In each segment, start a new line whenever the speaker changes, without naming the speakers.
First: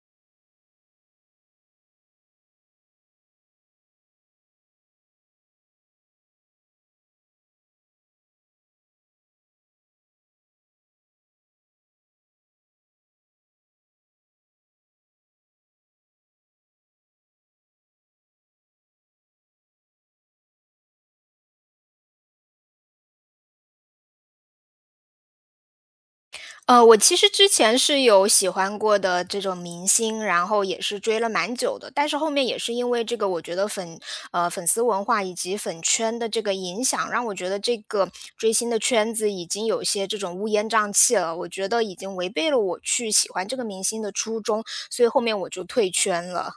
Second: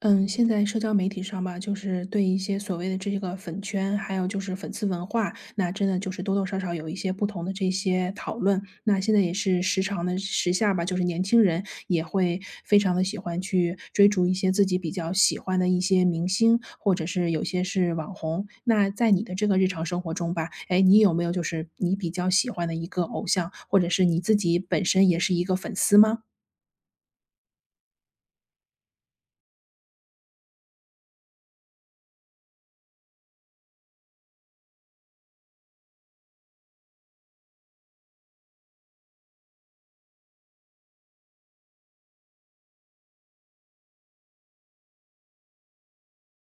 嗯，现在社交媒体上吧，就是对一些所谓的这个粉圈，还有就是粉丝文化，那真的就是多多少少有一些不同的这些讨论。那现在也是时常的时下吧，就是年轻人也会非常的喜欢去追逐一些自己比较喜欢的一些明星，或者是有些是网红。那在你的这个日常生活中吧，哎，你有没有就是你比较喜欢的一个偶像，或者是你自己本身也是一个粉丝吗？
我其实之前是有喜欢过的这种明星，然后也是追了蛮久的，但是后面也是因为这个，我觉得粉丝文化以及粉圈的这个影响，让我觉得这个追星的圈子已经有些这种乌烟瘴气了，我觉得已经违背了我去喜欢这个明星的初衷，所以后面我就退圈了。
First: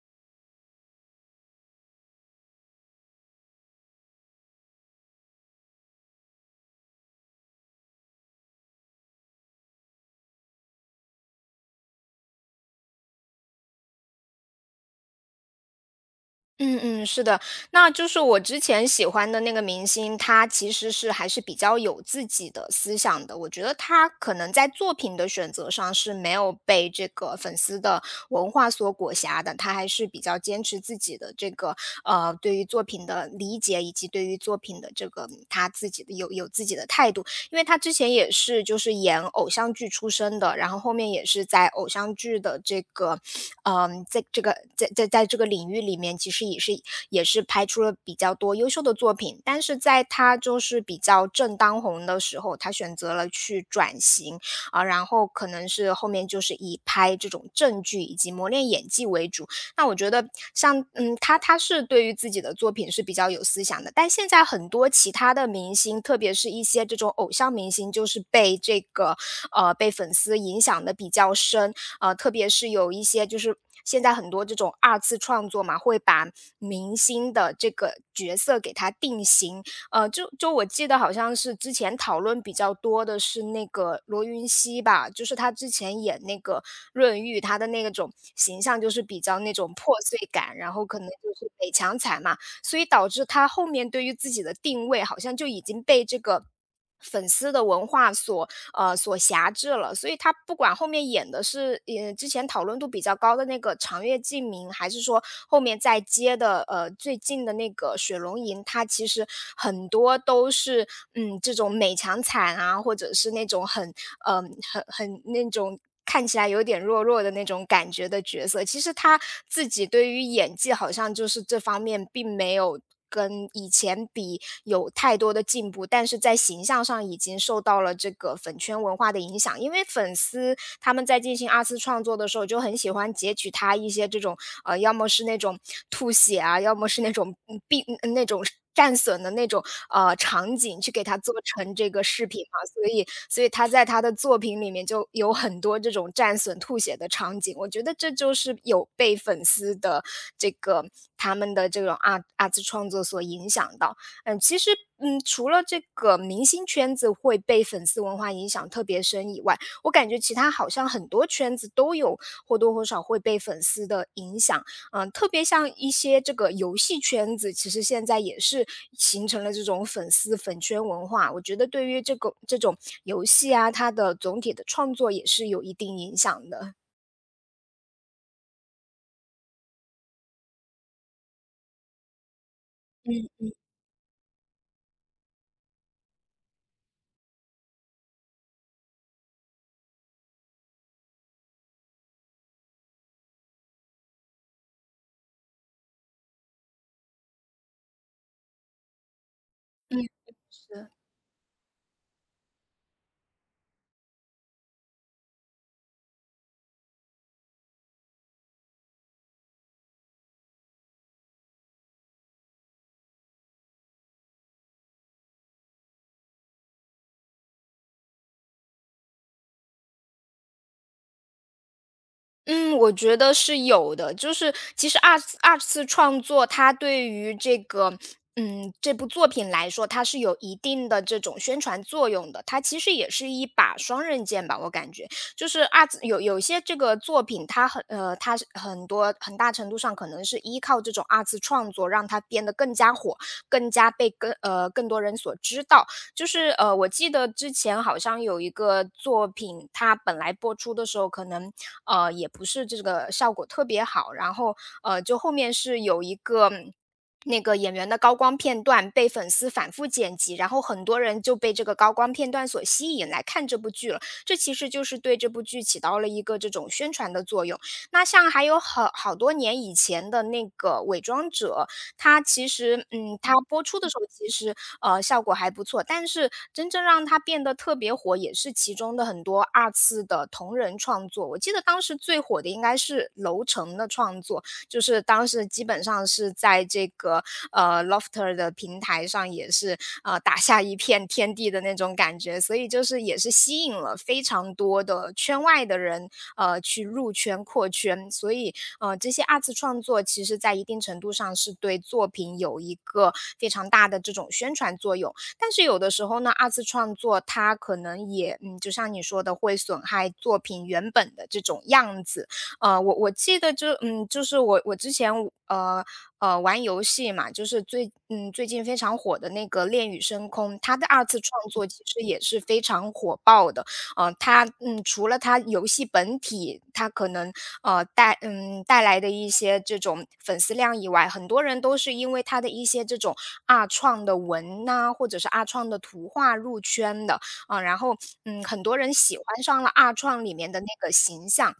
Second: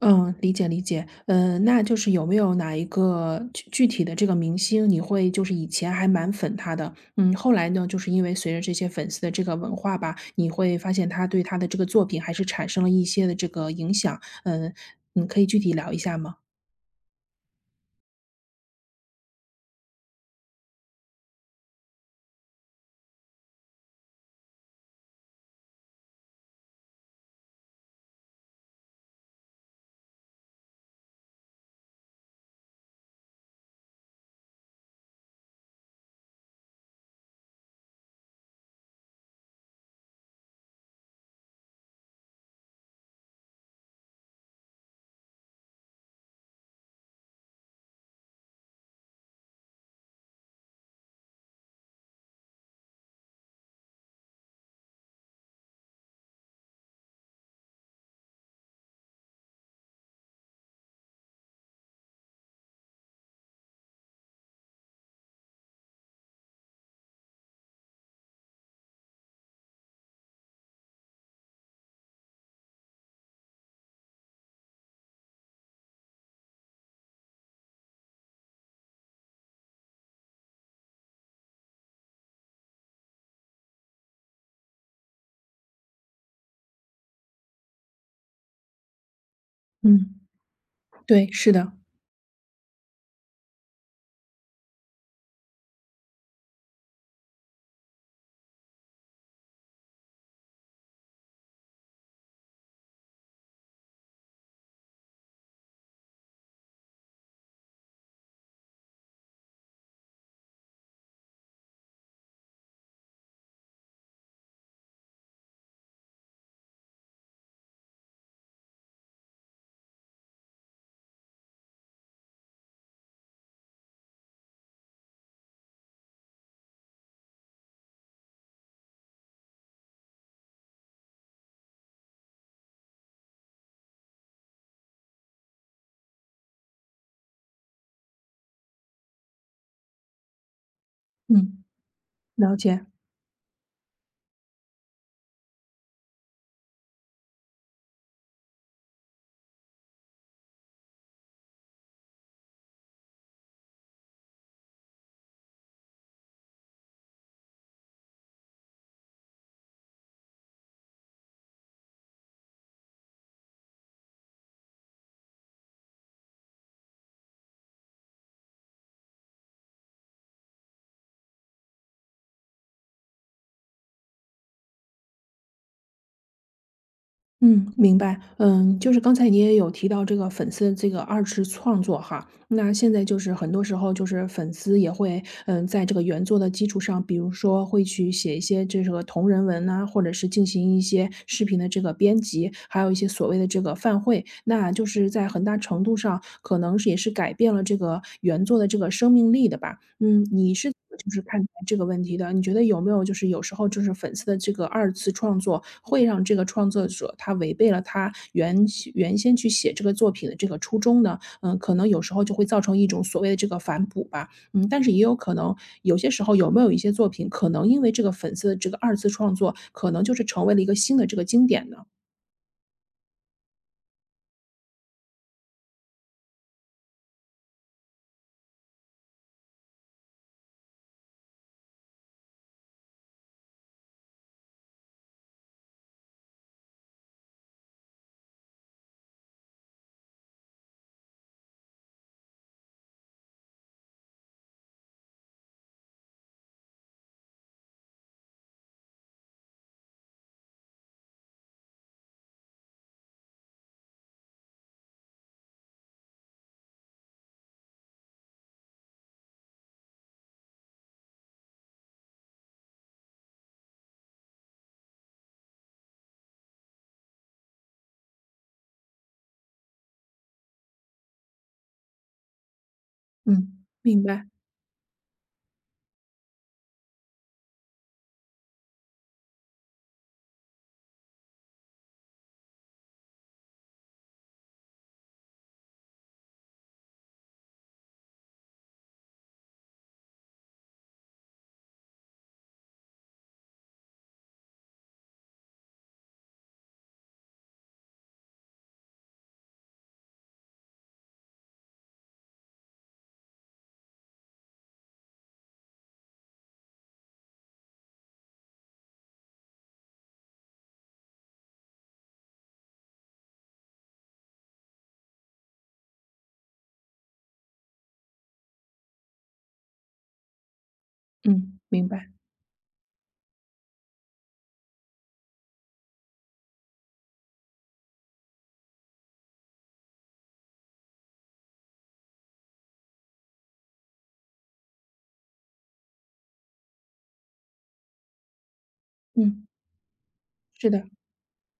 嗯，理解理解。那就是有没有哪一个具体的这个明星，你会就是以前还蛮粉他的，嗯，后来呢，就是因为随着这些粉丝的这个文化吧，你会发现他对他的这个作品还是产生了一些的这个影响。嗯，你可以具体聊一下吗？
嗯嗯，是的，那就是我之前喜欢的那个明星，他其实是还是比较有自己的思想的。我觉得他可能在作品的选择上是没有被这个粉丝的文化所裹挟的，他还是比较坚持自己的这个对于作品的理解，以及对于作品的这个他自己的有自己的态度。因为他之前也是就是演偶像剧出身的，然后后面也是在偶像剧的这个，嗯，在这个在在在这个领域里面，其实也是拍出了比较多优秀的作品。但是在他就是比较正当红的时候，他选择了去转型啊，然后可能是后面就是以拍这种正剧以及磨练演技为主，那我觉得他是对于自己的作品是比较有思想的，但现在很多其他的明星，特别是一些这种偶像明星，就是被这个呃被粉丝影响的比较深。特别是有一些就是现在很多这种二次创作嘛，会把明星的这个角色给他定型。呃，就就我记得好像是之前讨论比较多的是那个罗云熙吧，就是他之前演那个润玉，他的那种形象就是比较那种破碎
嗯，
感，然后可能就
对，
是
是
北
的，
强惨嘛，所以导致他后面对于自己的定位好像就已经被这个粉丝的文化所辖制了，所以他不管后面演的是之前讨论度比较高的那个长月烬明，还是说后面再接的最近的那个水龙吟，他其实很多都是这种美强惨啊，或者是那种很嗯、很很那种看起来有点弱弱的那种感觉的角色。其实他自己对于演技好像就是这方面并没有跟以前比有太多的进步，但是在形象上已经受到了这个粉圈文化的影响，因为粉丝他们在进行二次创作的时候，就很喜欢截取他一些这种要么是那种吐血啊，要么是那种病那种战损的那种场景，去给他做
嗯。
成这个视频
了
嘛。所
解，
以，所以他在他的作品里面就有很多这种战损吐血的场景。我觉得这就是有被粉丝的这个他们的这种二次创作所影响到。其实,除了这个明星圈子会被粉丝文化影响特别深以外，我感觉其他好像很多圈子都有或多或少会被粉丝的影响。嗯，特别像一些这个游戏圈子，其实现在也是形成了这种粉丝粉圈文化。我觉得对于这个这种游戏啊，它的总体的创作也是有一定影响的。
嗯，明白。嗯，就是刚才你也有提到这个粉丝的这个二次创作哈，那现在就
嗯
是很多时候就是粉丝也会，嗯，在这个原作的基础上，比如说会去写一些这个同人文呐、或者是进行一些视频的这个编辑，还有一些所谓的这个饭会，那就是在很大程度上可能是也是改变了这个原作的这个生命力的吧。
嗯，
嗯，你是
是。
就是看待这个问题的，你觉得有没有就是有时候就是粉丝的这个二次创作会让这个创作者他违背了他原先去写这个作品的这个初衷呢？嗯，可能有时候就会造成一种所谓的这个反哺吧。嗯，但是也有可能有些时候有没有一些作品，可能因为这个粉丝的这个二次创作，可能就是成为了一个新的这个经典呢？
嗯，我觉得是有的。就是其实二次创作，它对于这个，嗯，这部作品来说，它是有一定的这种宣传作用的。它其实也是一把双刃剑吧，我感觉。就是二次有有些这个作品，它很它是很多很大程度上可能是依靠这种二次创作，让它变得更加火，更加被更多人所知道。就是我记得之前好像有一个作品，它本来播出的时候可能也不是这个效果特别好，然后就后面是有一个。嗯那个演员的高光片段被粉丝反复剪辑，然后很多人就被这个高光片段所吸引来看这部剧了。这其实就是对这部剧起到了一个这种宣传的作用。那像还有好好多年以前的那个《伪装者》，它其实嗯，它播
嗯，
出的时
明
候
白，
其实，效果还不错，但是真正让它变得特别火，也是其中的很多二次的同人创作。我记得当时最火的应该是楼层的创作，就是当时基本上是在这个Lofter 的平台上，也是打下一片天地的那种感觉，所以就是也是吸引了非常多的圈外的人去入圈扩圈，所以这些二次创作其实在一定程度上是对作品有一个非常大的这种宣传作用，但是有的时候呢，二次创作它可能也就像你说的会损害作品原本的这种样子。我记得就就是我之前呃玩游戏嘛，就是最近非常火的那个《恋与深空》，它的二次创
嗯，
作其
明
实
白，
也是非常火爆的。它除了它游戏本体，它可能带来的一些这种粉丝量以外，很多人都是因为它的一些这种二创的文呐、或者是二创的图画入圈的啊、然后很多人喜欢
嗯，
上了二创里面的那
是的，
个形象。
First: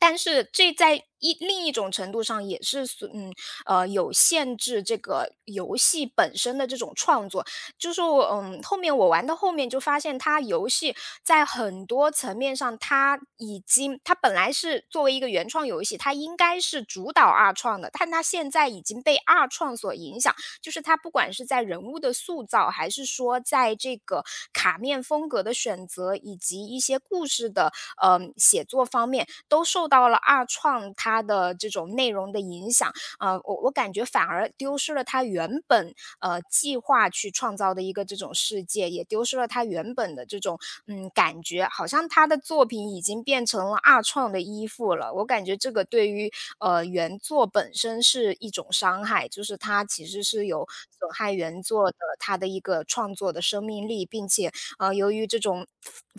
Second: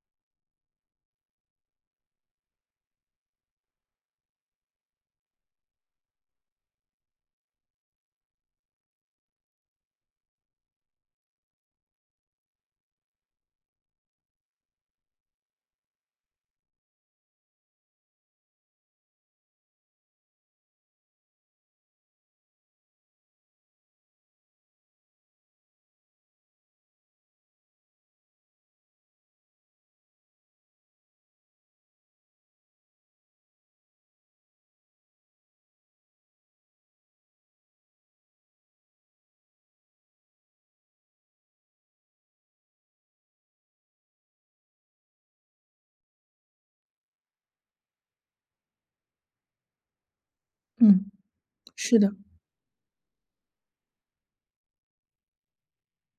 但是这在另一种程度上也是有限制这个游戏本身的这种创作。就是我后面我玩到后面就发现它游戏在很多层面上，它已经它本来是作为一个原创游戏，它应该是主导二创的，但它现在已经被二创所影响，就是它不管是在人物的塑造，还是说在这个卡面风格的选择，以及一些故事的写作方面，都受到了二创它的这种内容的影响。我感觉反而丢失了他原本计划去创造的一个这种世界，也丢失了他原本的这种感觉，好像他的作品已经变成了二创的依附了。我感觉这个对于原作本身是一种伤害，就是它其实是有
嗯，
损害原作的
是的。
它的一个创作的生命力，并且由于这种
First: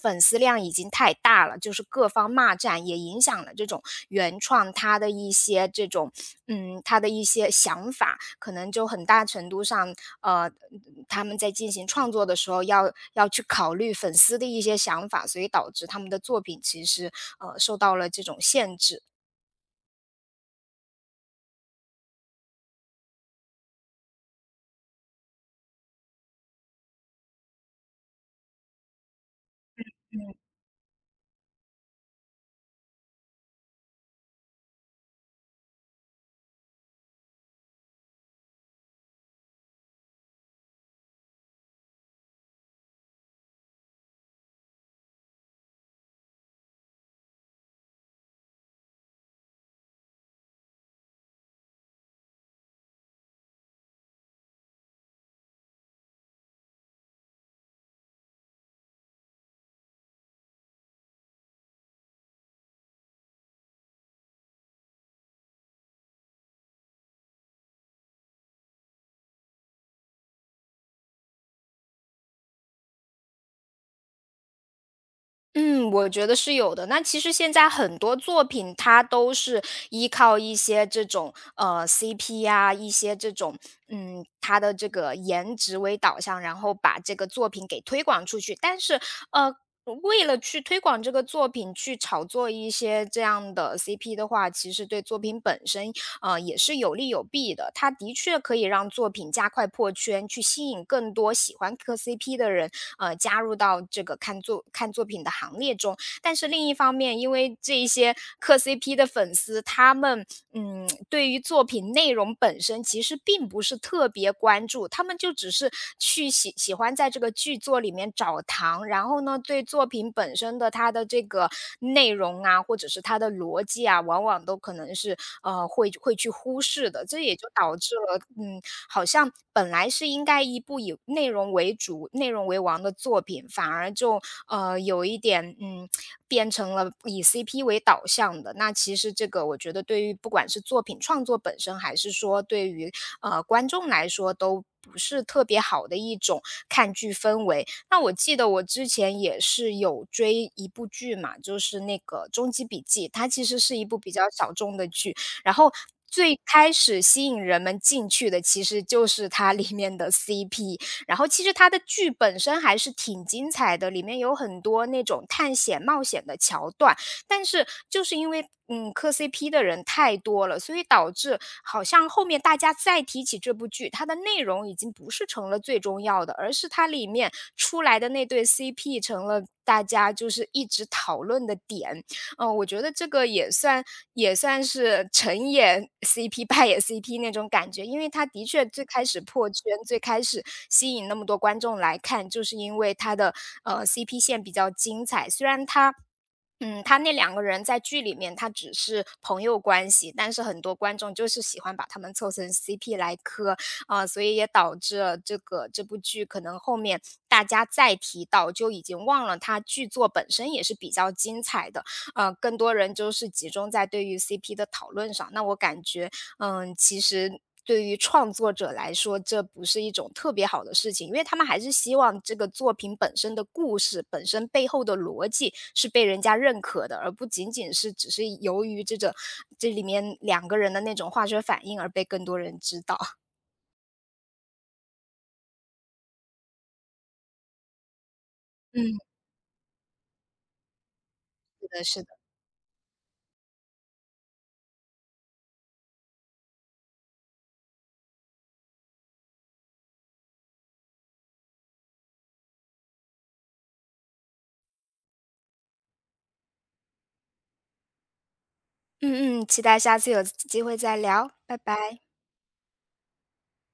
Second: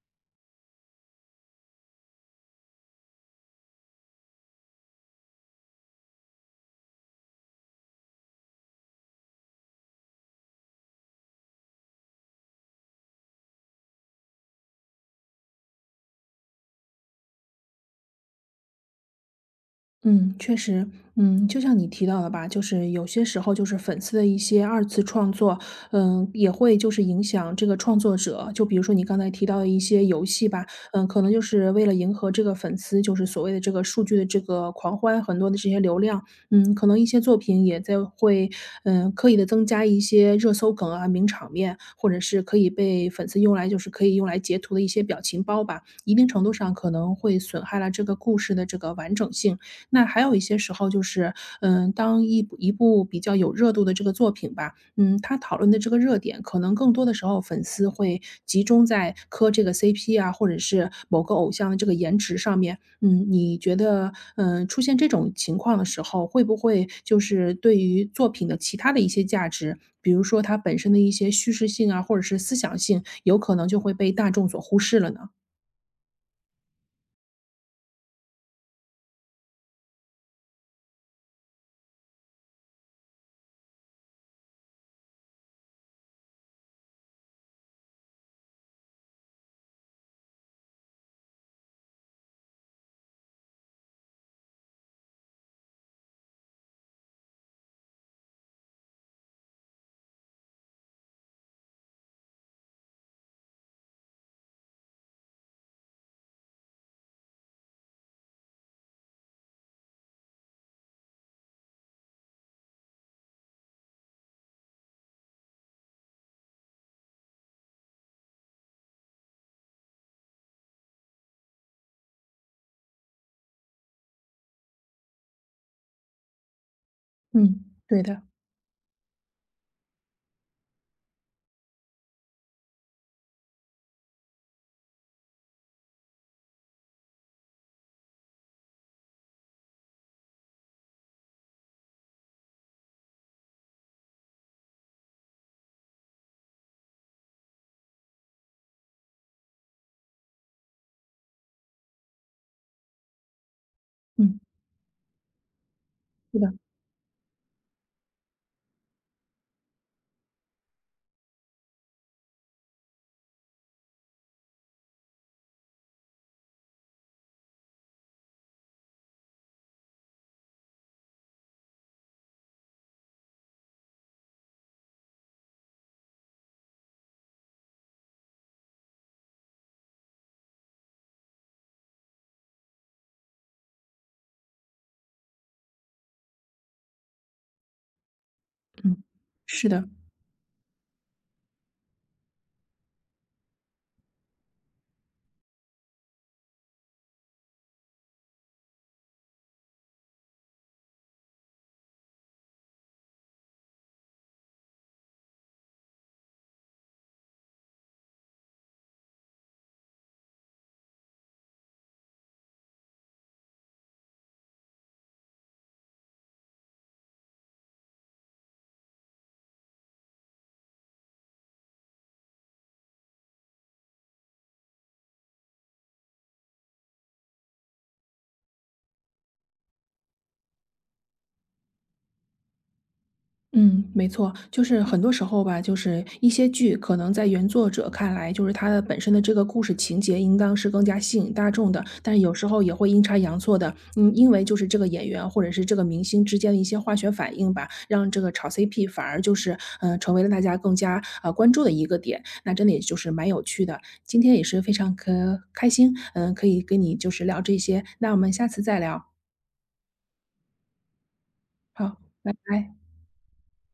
粉丝量已经太大了，就是各方骂战，也影响了这种原创他的一些这种，嗯，他的一些想法，可能就很大程度上，呃，他们在进行创作的时候要去考虑粉丝的一些想法，所以导致他们的作品其实受到了这种限制。
嗯，确实，嗯，就像你提到的吧，就是有些时候就是粉丝的一些二次创作，嗯，也会就是影响这个创作者。就比如说你刚才提到的一些游戏吧，嗯，可能就是为了迎合这个粉丝，就是所谓的这个数据的这个狂欢，很多的这些流量，嗯，可能一些作品也在会，嗯，刻意的增加一些热搜梗啊、名场面，或者是可以被粉丝用来就是可以用来截图的一些表情包吧。一定程度上可能会损害了这个故事的这个完整性。那还有一些时候就是，嗯，当一部比较有热度的这个作品吧，嗯，它讨论的这个热点，可能更多的时候粉丝会集中在磕这个 CP 啊，或者是某个偶像的这个颜值上面。嗯，你觉得，嗯，出现这种情况的时候，会不会就是对于作品的其他的一些价值，比如说它本身的一些叙事性啊，或者是思想性，有可能就会被大众所忽视了呢？
嗯，我觉得是有的。那其实现在很多作品，它都是依靠一些这种CP 呀、一些这种嗯，它的这个颜值为导向，然后把这个作品给推广出去。但是呃，为了去推广这个作品，去炒作一些这样的 CP 的话，其实对作品本身也是有利有弊的。它的确可以让作品加快破圈，去吸引更多喜欢磕 CP 的人。加入到这个看作品的行列中。但是另一方面，因为这一些磕 CP 的粉丝，他们对于作品内容本身其实并不是特别关注，他们就只是去喜欢在这个剧作里面找糖，然后呢，对作品本身的它的这个内容啊，或者是它的逻辑啊，往往都可能是会去忽视的，这也就
嗯，
导致
对
了
的，
好像本来是应该一部以内容为主、内容为王的作品，反而就有一点变成了以 CP 为导向的。那其实这个我觉得对于不管是作品创作本身，还是说对于观众来说，都不是特别好的一种看剧氛围。那我记得我之前也是有追一部剧嘛，就是那个《终极笔记》，它其实是一部比较
嗯，
小众的剧，然后。
是
最
的，
开始吸引人们进去的，其实就是它里面的 CP,然后其实它的剧本身还是挺精彩的，里面有很多那种探险冒险的桥段，但是就是因为磕 CP 的人太多了，所以导致好像后面大家再提起这部剧，它的内容已经不是成了最重要的，而是它里面出来的那对 CP 成了大家就是一直讨论的点。我觉得这个也算是成也 CP 败也 CP 那种感觉，因为他的确最
嗯，
开始破圈，
是的。
最开始吸引那么多观众来看，就是因为他的CP 线比较精彩。虽然他。嗯，他那两个人在剧里面他只是朋友关系，但是很多观众就是喜欢把他们凑成 CP 来磕，啊，所以也导致了这部剧可能后面大家再提到就已经忘了它剧作本身也是比较精彩的，更多人就是集中在对于 CP 的讨论上。那我感觉其实对于创作者来说，这不是一种特别好的事情，因为他们还是希望这个作品本身的故事、本身背后的逻辑是被人家认可的，而不仅仅是只是由于这里面两个人的那种化学反应而被更多人知道。
嗯，没错，就是很多时候吧，就是一些剧可能在原作者看来，就是它的本
嗯。
身的这个故事情节应当是更加吸引大
是
众的，
的，是的。
但是有时候也会阴差阳错的，嗯，因为就是这个演员或者是这个明星之间的一些化学反应吧，让这个炒 CP 反而就是成为了大家更加关注的一个点，那真的也就是蛮有趣的。今天也是非常可开心，嗯，可以跟你就是聊这些，那我们下次再聊，
嗯嗯，期待下次有机会再聊，拜
好，
拜。
拜拜。